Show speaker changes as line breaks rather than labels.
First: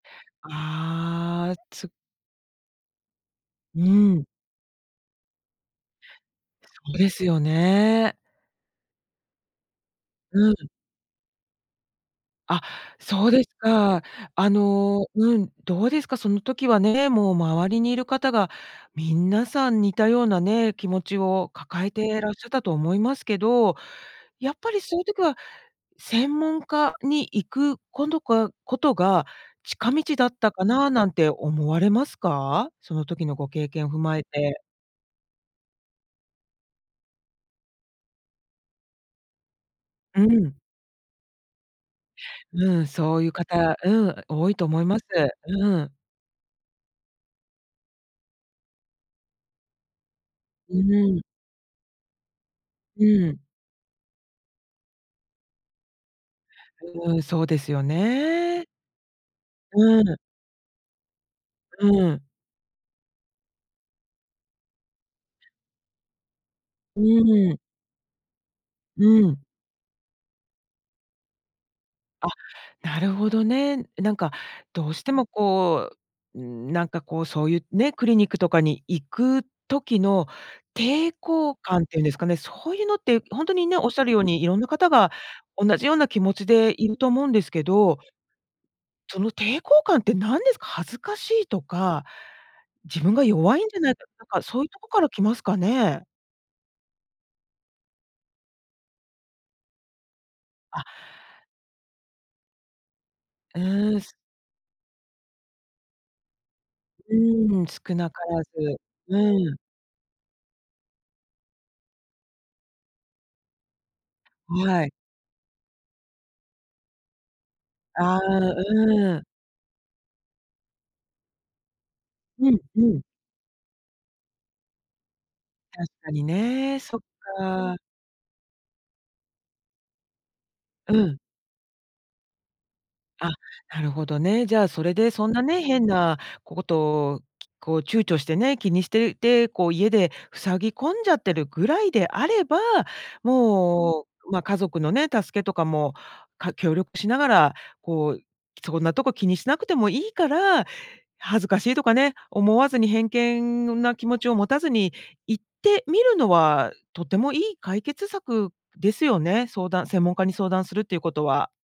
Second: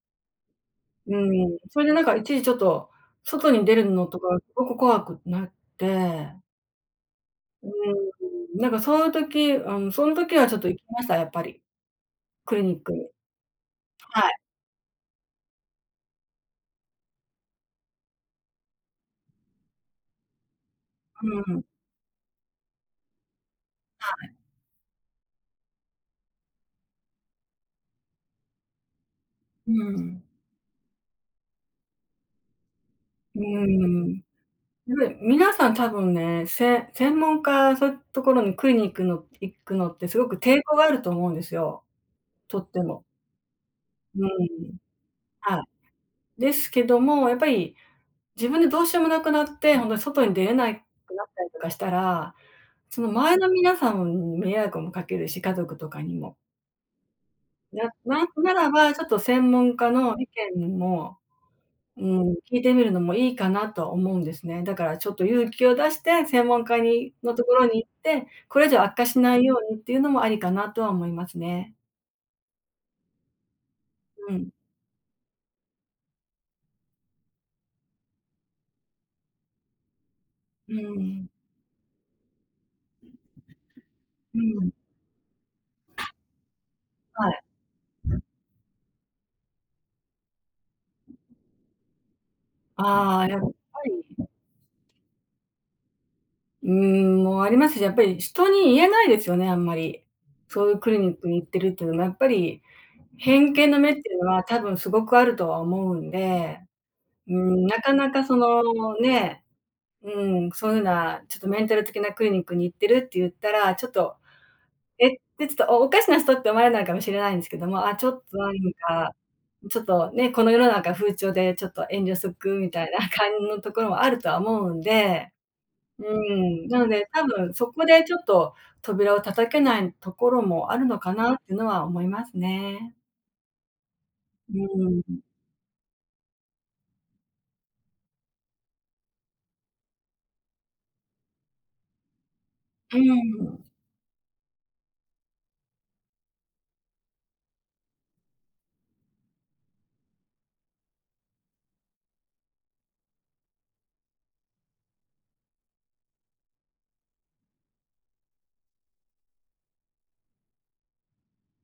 う
ああ、
ん、それ
つ
でなんか、一時ちょっと外に出
う
るの
ー
と
ん。
か、ごく怖くなって
そうですよ
う
ね。
ーん、なんか、そう言う時、あの、その時は、
う
ちょっと
ん。
行きました、やっぱり。ク
あ、
リニック、
そうですか。
はい。
あの、うん、どうですか、その時はね、もう周りにいる方が、みんなさん似たようなね、気持ち
う
を
ん。
抱えてらっしゃったと思いますけど、
はい。
やっぱり、そういう時は、専門家に行く今度が事が、
う
近
ー
道
ん。
だったかな、なんて思われますか？その時の
う
ご経験踏
ー
ま
ん。
えて。
うべ皆さん多分ね、せ専門家、そう言う所にクリニックの行くのって、す
う
ごく
ん。
抵抗があると思うんですよ。とっ
う
て
ん、
も。
そうゆう方、う
う
ん、
ー
多いと
ん。
思います。
はい。
うん。
ですけども、やっぱり、自分でどうしようもなくなって、本当に外に出れな
う
いく
ーん。
なったりとかしたら、そ
う
の前
ん。
の皆さんに迷惑も掛けるし、家族とかにも。
うーん、そうですよ
ななな
ね。
らば、ちょっと専門家
う
の
ん。
意見も、
う
うー
ん。
ん、聞いてみるのもいいかな、とは思うんですね。だから、ちょっと勇気を出して、専門家
う
にの
ーん。
所に行って、これ以上悪
う
化しな
ん。
いようにっていうのもありかなとは思いますね。
あ、なるほどね。なんか、
うん。
どうしてもこう、うーん、なんかこう、そうゆうね、クリニックとかに行く時の
う
抵
ん。
抗感って言うんですかね、そうゆうのって、本当にね、おっしゃるよう
う
に、色んな
ん。
方が同じような気持ちでいると思う
は
んですけど、
い。
その抵抗感って何ですか、恥ずかしいとか、自分
あ
が
あ、やっ
弱いんじゃ
ぱ
ないか、な
り
んかそう言うとこから来ますかね？
うーん、も、ありますし、やっぱり人に言えないですよね、あんまり。そういう
あ。
クリニックに行ってるっていうのもやっぱり、偏
う
見の目っ
ー
て
ん、す
言うのは、多分すごくあるとは思うんで。
う
うー
ーん、
ん、なか
少な
な
か
か、そ
らず。
の、ね、
うん。
うん、そういうな、ちょっとメンタル的なクリニックに行ってるって言ったら、ちょっと、
はい。
えって、ちょっとおかしな人って思われないかもしれないんですけども、ああ、ちょ
ああ、
っとなんか、
うん。
ちょっとね、この世の中風潮で、ちょっと遠慮しと
う
く、
ん、
み
う
たいな
ん。
感のところもあるとは思うんで。
確
う
かに
ーん、な
ね。
の
そっ
で、多分そ
か。
こで、ちょっと扉を叩けないところもある
う
のか
ん。
なってのは思いますね。
あ、なるほどね。
う
じゃあそれ
ー
で、
ん。
そんなね、変な事をこう躊躇してね、気にしてて、こう家で塞ぎ込んじゃってるぐらいであれば、
うーん。
もう、ま、家族のね、助けとかも、か協力しながら、こう、そんなとこ気にしなくてもいいから、恥ずかしいとかね、思わずに、偏見な気持ちを持たずに、行ってみるのは、とてもいい解決策ですよね。相談専門家に相談するって言う事は。